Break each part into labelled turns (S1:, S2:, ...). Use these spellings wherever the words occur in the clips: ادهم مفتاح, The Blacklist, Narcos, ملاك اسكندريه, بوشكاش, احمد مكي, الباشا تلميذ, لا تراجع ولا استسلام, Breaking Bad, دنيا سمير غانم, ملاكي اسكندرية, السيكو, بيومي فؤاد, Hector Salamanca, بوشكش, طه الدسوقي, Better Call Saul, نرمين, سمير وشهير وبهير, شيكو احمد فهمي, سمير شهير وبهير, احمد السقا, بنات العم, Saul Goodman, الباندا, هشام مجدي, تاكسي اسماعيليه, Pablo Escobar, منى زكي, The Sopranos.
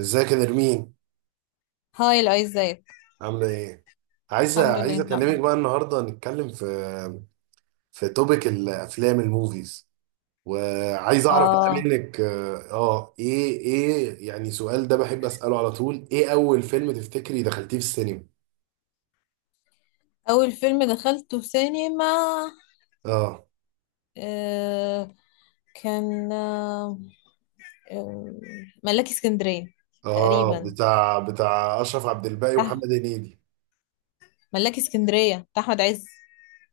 S1: ازيك يا نرمين؟
S2: هاي، لا، ازيك.
S1: عاملة ايه؟ عايز
S2: الحمد لله،
S1: عايز اكلمك
S2: نعم.
S1: بقى النهارده، نتكلم في توبيك الافلام الموفيز، وعايز اعرف بقى
S2: اه،
S1: منك. ايه يعني سؤال ده بحب اساله على طول: ايه اول فيلم تفتكري دخلتيه في السينما؟
S2: اول فيلم دخلته في سينما.
S1: اه،
S2: آه كان آه، ملاكي اسكندرية.
S1: اه،
S2: تقريبا.
S1: بتاع اشرف عبد الباقي ومحمد
S2: صح.
S1: هنيدي.
S2: ملاكي اسكندرية بتاع احمد عز.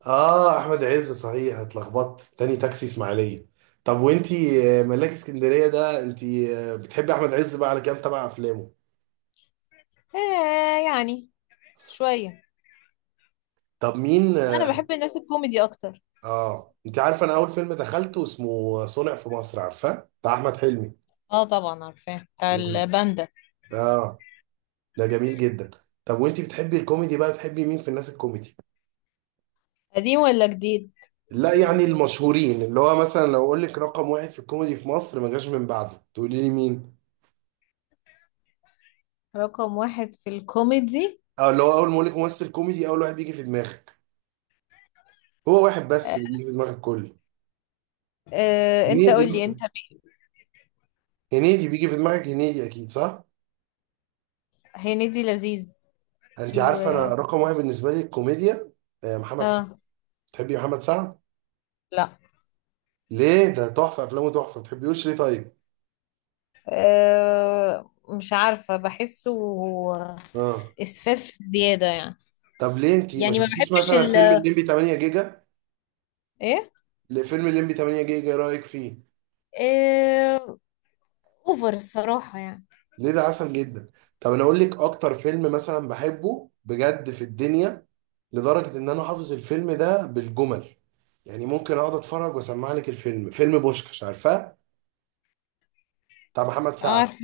S1: اه، احمد عز صحيح، اتلخبطت، تاني تاكسي اسماعيليه. طب وانتي، ملاك اسكندريه ده، انتي بتحبي احمد عز بقى؟ على كام تبع افلامه؟
S2: يعني شوية.
S1: طب مين؟
S2: لا، انا بحب الناس الكوميدي اكتر.
S1: اه، انت عارفه انا اول فيلم دخلته اسمه صنع في مصر، عارفاه؟ بتاع احمد حلمي.
S2: اه، طبعا عارفاه بتاع الباندا.
S1: اه، ده جميل جدا. طب وانت بتحبي الكوميدي بقى، بتحبي مين في الناس الكوميدي؟
S2: قديم ولا جديد؟
S1: لا يعني المشهورين، اللي هو مثلا لو اقول لك رقم واحد في الكوميدي في مصر ما جاش من بعده، تقولي لي مين؟
S2: رقم واحد في الكوميدي.
S1: اه، اللي هو اول ما اقول لك ممثل كوميدي اول واحد بيجي في دماغك. هو واحد بس
S2: آه
S1: اللي بيجي في دماغك كله.
S2: انت
S1: هنيدي
S2: قولي،
S1: مثلا.
S2: انت مين؟
S1: هنيدي بيجي في دماغك، هنيدي اكيد، صح؟
S2: هنيدي لذيذ.
S1: انت
S2: و
S1: عارفه انا رقم واحد بالنسبه لي الكوميديا محمد سعد.
S2: اه
S1: بتحبي محمد سعد؟
S2: لا.
S1: ليه؟ ده تحفه، افلامه تحفه، ما تحبيهوش ليه طيب؟
S2: مش عارفة، بحسه
S1: اه.
S2: إسفاف زيادة يعني.
S1: طب ليه انت ما
S2: يعني ما
S1: شفتيش
S2: بحبش
S1: مثلا
S2: ال
S1: فيلم الليمبي 8 جيجا؟
S2: إيه.
S1: ليه فيلم الليمبي 8 جيجا، إيه رايك فيه؟
S2: أه أوفر الصراحة يعني.
S1: ليه، ده عسل جدا. طب انا اقول لك اكتر فيلم مثلا بحبه بجد في الدنيا، لدرجه ان انا حافظ الفيلم ده بالجمل. يعني ممكن اقعد اتفرج واسمع لك الفيلم، فيلم بوشكش، عارفاه؟ بتاع محمد سعد.
S2: عارفة،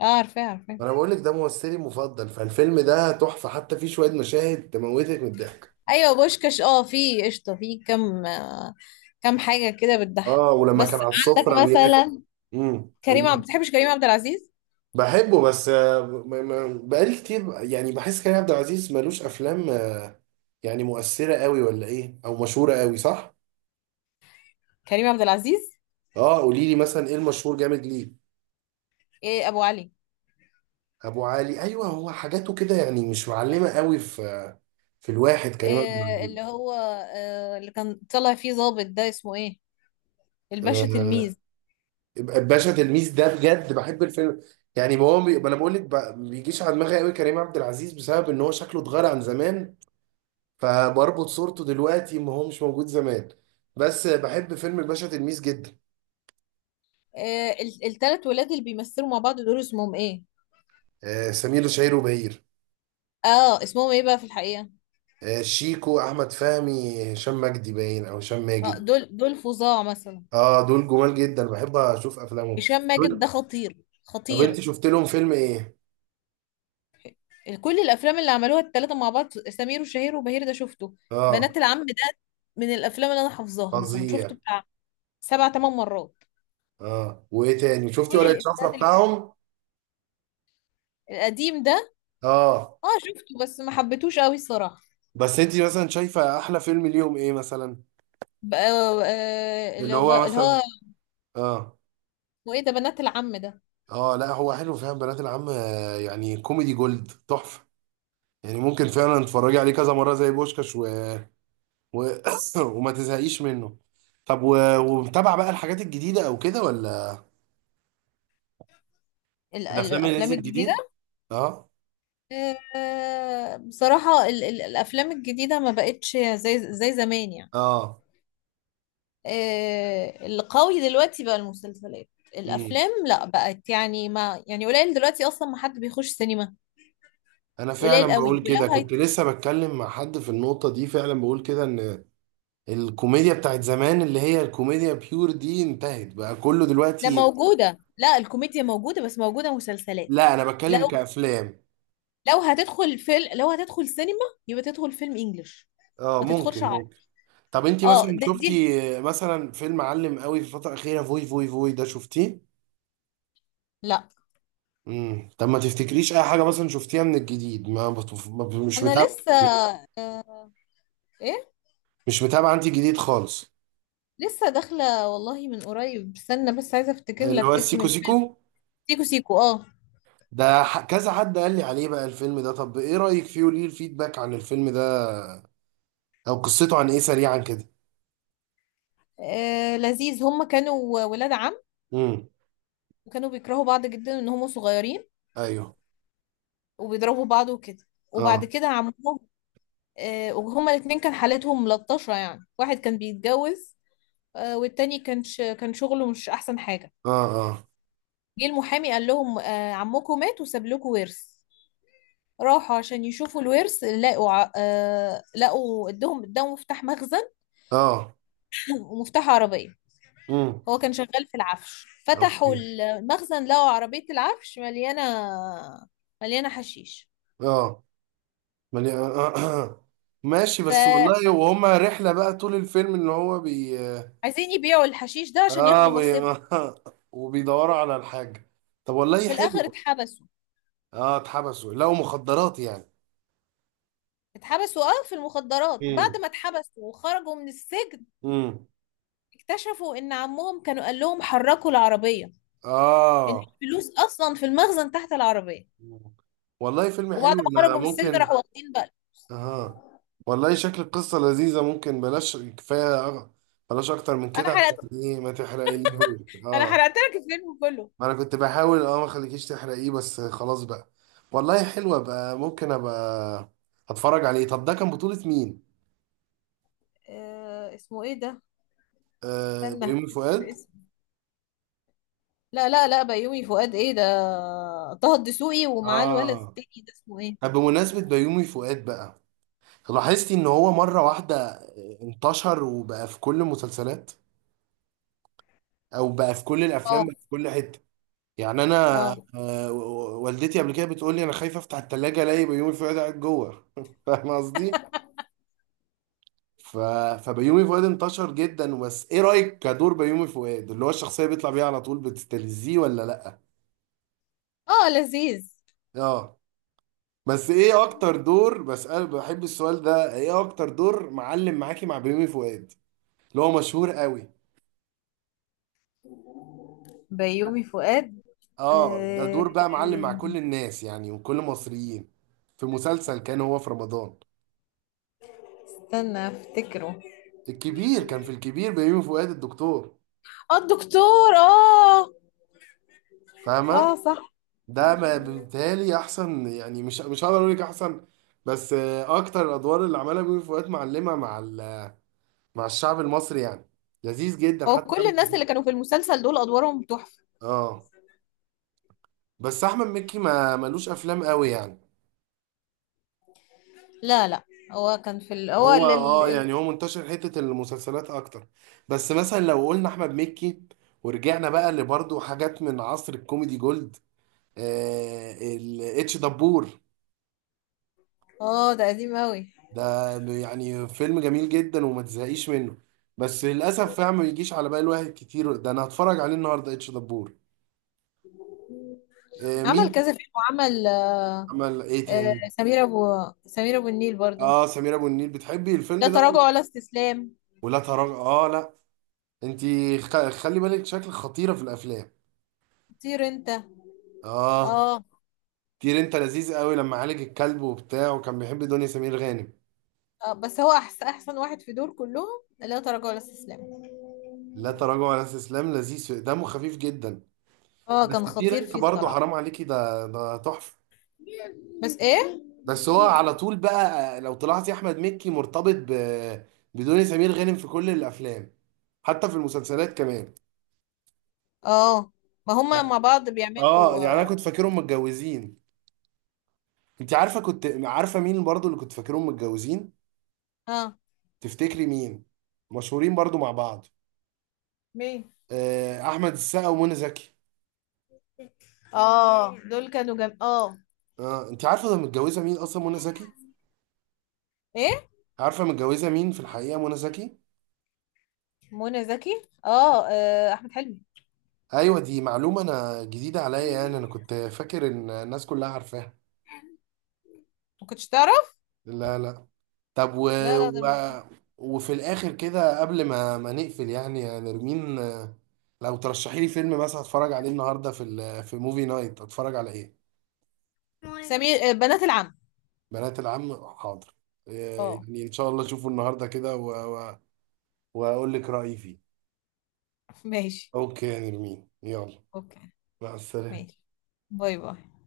S2: عارفة، عارفة.
S1: انا بقول لك ده ممثلي المفضل، فالفيلم ده تحفه، حتى فيه شويه مشاهد تموتك من الضحك.
S2: أيوة بوشكاش، اه، في قشطة، في كم، كم حاجة كده بتضحك.
S1: اه، ولما
S2: بس
S1: كان على
S2: عندك
S1: السفره بياكل.
S2: مثلا،
S1: امم.
S2: كريم عبد بتحبش كريم عبد العزيز؟
S1: بحبه بس، بقالي كتير يعني بحس كريم عبد العزيز ملوش افلام، يعني مؤثره قوي ولا ايه، او مشهوره قوي، صح؟
S2: كريم عبد العزيز.
S1: اه، قولي لي مثلا، ايه المشهور جامد ليه؟
S2: إيه أبو علي.
S1: ابو علي؟ ايوه، هو حاجاته كده يعني مش معلمه قوي في الواحد كريم عبد
S2: إيه
S1: العزيز.
S2: اللي هو، اللي كان طلع فيه ظابط ده اسمه إيه؟ الباشا
S1: آه،
S2: تلميذ.
S1: باشا تلميذ ده بجد بحب الفيلم. يعني ما هو بي... ما انا بقول لك ب... بيجيش على دماغي قوي كريم عبد العزيز، بسبب ان هو شكله اتغير عن زمان، فبربط صورته دلوقتي ما هو مش موجود زمان. بس بحب فيلم الباشا تلميذ جدا.
S2: التلات ولاد اللي بيمثلوا مع بعض دول اسمهم ايه؟
S1: سمير شهير وبهير.
S2: اه، اسمهم ايه بقى في الحقيقة؟
S1: شيكو، احمد فهمي، هشام مجدي، باين او هشام
S2: اه،
S1: ماجد.
S2: دول فظاع مثلا.
S1: اه، دول جمال جدا، بحب اشوف افلامهم.
S2: هشام ماجد ده
S1: دول.
S2: خطير.
S1: طب انت
S2: خطير.
S1: شفت لهم فيلم ايه؟
S2: كل الافلام اللي عملوها التلاتة مع بعض سمير وشهير وبهير ده شفته.
S1: اه،
S2: بنات العم ده من الافلام اللي انا حافظاها، مثلا شفته
S1: فظيع.
S2: بتاع سبع تمن مرات.
S1: اه، وايه تاني شفتي؟
S2: كل
S1: ورقة شفرة
S2: الافيهات اللي فيه،
S1: بتاعهم؟
S2: القديم ده.
S1: اه.
S2: اه، شفته بس ما حبيتهوش قوي الصراحة.
S1: بس انت مثلا شايفة احلى فيلم ليهم ايه مثلا؟ اللي
S2: اللي هو
S1: هو
S2: اللي
S1: مثلا.
S2: هو
S1: اه.
S2: اسمه ايه ده؟ بنات العم ده.
S1: اه لا، هو حلو فعلا بنات العم، يعني كوميدي جولد، تحفة. يعني ممكن فعلا تتفرجي عليه كذا مرة زي بوشكاش، و... وما تزهقيش منه. طب ومتابع بقى الحاجات الجديدة او كده، ولا؟ الافلام اللي
S2: الافلام
S1: نزلت
S2: الجديدة.
S1: جديد. اه،
S2: بصراحة ال الأفلام الجديدة ما بقتش زي زمان يعني.
S1: اه.
S2: القوي دلوقتي بقى المسلسلات.
S1: امم.
S2: الأفلام لا، بقت يعني، ما يعني قليل دلوقتي، أصلا ما حد بيخش سينما.
S1: انا فعلا
S2: قليل قوي.
S1: بقول كده،
S2: ولو هي
S1: كنت لسه بتكلم مع حد في النقطة دي، فعلا بقول كده ان الكوميديا بتاعت زمان، اللي هي الكوميديا بيور دي، انتهت بقى، كله
S2: لا،
S1: دلوقتي.
S2: موجودة، لا الكوميديا موجودة، بس موجودة مسلسلات.
S1: لا انا بتكلم
S2: لو،
S1: كأفلام.
S2: لو هتدخل فيلم، لو هتدخل سينما يبقى تدخل فيلم إنجليش،
S1: اه،
S2: ما تدخلش
S1: ممكن،
S2: عربي.
S1: ممكن. طب انتي
S2: اه،
S1: مثلا
S2: دي.
S1: شفتي، مثلا فيلم علم قوي في الفترة الأخيرة فوي فوي فوي، ده شفتيه؟
S2: لا.
S1: امم. طب ما تفتكريش اي حاجه مثلا شفتيها من الجديد؟ ما, بت... ما ب- مش
S2: أنا
S1: متابع؟
S2: لسه إيه،
S1: مش متابع، انت جديد خالص؟
S2: لسه داخلة والله من قريب، استنى بس عايزة أفتكر
S1: اللي هو
S2: لك اسم
S1: السيكو
S2: الفيلم.
S1: سيكو؟
S2: سيكو سيكو، اه.
S1: ده، كذا حد قال لي عليه بقى الفيلم ده، طب ايه رايك فيه، وليه الفيدباك عن الفيلم ده، او قصته عن ايه سريعا كده؟
S2: لذيذ. هم كانوا ولاد عم،
S1: امم.
S2: وكانوا بيكرهوا بعض جدا ان هم صغيرين،
S1: ايوه.
S2: وبيضربوا بعض وكده. وبعد
S1: اه.
S2: كده عمهم، وهما الاتنين كان حالتهم ملطشة يعني. واحد كان بيتجوز، والتاني كان شغله مش احسن حاجة.
S1: اه. اه.
S2: جه المحامي قال لهم عمكم مات وساب لكم ورث. راحوا عشان يشوفوا الورث، لقوا ع- آه، لقوا ادهم مفتاح مخزن
S1: اه.
S2: ومفتاح عربية.
S1: امم.
S2: هو كان شغال في العفش. فتحوا
S1: اوكي.
S2: المخزن لقوا عربية العفش مليانة، مليانة حشيش.
S1: اه. ملي... آه. ماشي، بس
S2: فعايزين
S1: والله، وهما رحله بقى طول الفيلم، ان هو
S2: يبيعوا الحشيش ده عشان
S1: اه
S2: ياخدوا
S1: بي...
S2: نصيبهم.
S1: وبيدوروا على الحاجه. طب والله
S2: وفي الآخر
S1: حلو.
S2: اتحبسوا.
S1: اه، اتحبسوا، لقوا مخدرات يعني.
S2: اتحبسوا، اه، في المخدرات. بعد
S1: امم.
S2: ما اتحبسوا وخرجوا من السجن
S1: امم.
S2: اكتشفوا ان عمهم كانوا قال لهم حركوا العربية، ان
S1: اه.
S2: الفلوس اصلا في المخزن تحت العربية.
S1: مم. والله فيلم
S2: وبعد
S1: حلو،
S2: ما
S1: انا
S2: خرجوا من السجن
S1: ممكن.
S2: راحوا واخدين بقى.
S1: اه، والله شكل القصة لذيذة، ممكن بلاش، كفاية بلاش اكتر من
S2: انا
S1: كده،
S2: حرقت،
S1: عشان ايه ما تحرقيليهوش.
S2: انا
S1: اه،
S2: حرقت لك الفيلم كله.
S1: ما انا كنت بحاول ما خليكيش تحرقيه، بس خلاص بقى. والله حلوة بقى، ممكن ابقى اتفرج عليه. طب ده كان بطولة مين؟
S2: آه، اسمه ايه ده؟
S1: آه،
S2: استنى.
S1: بيومي فؤاد.
S2: لا، لا، لا، بيومي فؤاد ايه ده؟ طه الدسوقي ومعاه الولد
S1: اه،
S2: التاني ده اسمه ايه؟
S1: طب بمناسبة بيومي فؤاد بقى، لاحظتي ان هو مرة واحدة انتشر وبقى في كل المسلسلات، او بقى في كل الافلام،
S2: اه.
S1: بقى في كل حتة. يعني انا،
S2: اه.
S1: والدتي قبل كده بتقول لي انا خايفة افتح التلاجة الاقي بيومي فؤاد قاعد جوه فاهم قصدي؟ ف... فبيومي فؤاد انتشر جدا، بس ايه رأيك كدور بيومي فؤاد، اللي هو الشخصية بيطلع بيها على طول، بتستلذيه ولا لا؟
S2: اه، لذيذ.
S1: اه. بس ايه اكتر دور؟ بسأل، بحب السؤال ده: ايه اكتر دور معلم معاكي مع بيومي فؤاد، اللي هو مشهور قوي؟
S2: بيومي فؤاد.
S1: اه، ده
S2: آه،
S1: دور بقى معلم مع كل الناس يعني، وكل المصريين، في مسلسل كان هو في رمضان
S2: استنى افتكره.
S1: الكبير. كان في الكبير بيومي فؤاد الدكتور،
S2: اه، الدكتور، اه. اه،
S1: فاهمة؟
S2: صح. صح.
S1: ده ما بالتالي احسن، يعني مش هقدر اقول لك احسن، بس اكتر الادوار اللي عملها بيومي فؤاد معلمة مع مع الشعب المصري يعني. لذيذ جدا،
S2: هو
S1: حتى
S2: كل
S1: دمه
S2: الناس
S1: خفيف.
S2: اللي كانوا في المسلسل دول ادوارهم تحفة.
S1: اه، بس احمد مكي ما ملوش افلام قوي يعني،
S2: لا، لا. هو كان في ال... هو
S1: هو
S2: ال... ال- ال-
S1: يعني هو منتشر حتة المسلسلات اكتر. بس مثلا لو قلنا احمد مكي، ورجعنا بقى لبرضه حاجات من عصر الكوميدي جولد، الاتش دبور
S2: اه، ده قديم قوي.
S1: ده، يعني فيلم جميل جدا وما تزهقيش منه، بس للاسف فعلا ما بيجيش على بال واحد كتير. ده انا هتفرج عليه النهارده، اتش دبور. آه،
S2: عمل
S1: مين
S2: كذا
S1: تاني؟
S2: فيلم، وعمل،
S1: عمل ايه تاني؟
S2: سمير ابو، سمير ابو النيل برضو.
S1: اه، سمير ابو النيل؟ بتحبي
S2: لا
S1: الفيلم ده ولا؟
S2: تراجع ولا استسلام.
S1: ولا تراجع؟ اه لا. انتي خلي بالك شكلك خطيرة في الافلام.
S2: طير انت.
S1: اه،
S2: اه.
S1: كتير انت لذيذ قوي، لما عالج الكلب وبتاع، وكان بيحب دنيا سمير غانم.
S2: بس هو احسن واحد في دول كلهم. لا تراجع ولا استسلام.
S1: لا تراجع ولا استسلام لذيذ، دمه خفيف جدا.
S2: اه،
S1: بس
S2: كان
S1: كتير
S2: خطير
S1: انت
S2: فيه
S1: برضه
S2: الصراحة.
S1: حرام عليكي، ده تحفه.
S2: بس ايه.
S1: بس هو على طول بقى، لو طلعتي احمد مكي مرتبط بدنيا سمير غانم في كل الافلام، حتى في المسلسلات كمان.
S2: اه. ما هما مع بعض
S1: اه،
S2: بيعملوا،
S1: يعني انا
S2: اه.
S1: كنت فاكرهم متجوزين. انت عارفه كنت عارفه مين برضه اللي كنت فاكرهم متجوزين؟
S2: آه،
S1: تفتكري مين؟ مشهورين برضه مع بعض.
S2: مين؟
S1: احمد السقا ومنى زكي.
S2: اه، دول كانوا جم، اه.
S1: اه، انت عارفه ده متجوزه مين اصلا منى زكي؟
S2: ايه؟
S1: عارفه متجوزه مين في الحقيقه منى زكي؟
S2: منى زكي، اه، احمد حلمي.
S1: ايوه، دي معلومه انا جديده عليا، يعني انا كنت فاكر ان الناس كلها عارفاها.
S2: ما كنتش تعرف.
S1: لا، لا. طب
S2: لا، لا، ده
S1: و...
S2: المنتخب.
S1: وفي الاخر كده قبل ما نقفل، يعني يا نرمين، لو ترشحي لي فيلم مثلا اتفرج عليه النهارده في في موفي نايت، اتفرج على ايه؟
S2: سمير، بنات العم.
S1: بنات العم، حاضر.
S2: اه.
S1: يعني ان شاء الله اشوفه النهارده كده، و... واقول لك رايي فيه.
S2: ماشي.
S1: اوكي يا نرمين، يلا.
S2: اوكي.
S1: مع السلامه.
S2: ماشي. باي، باي.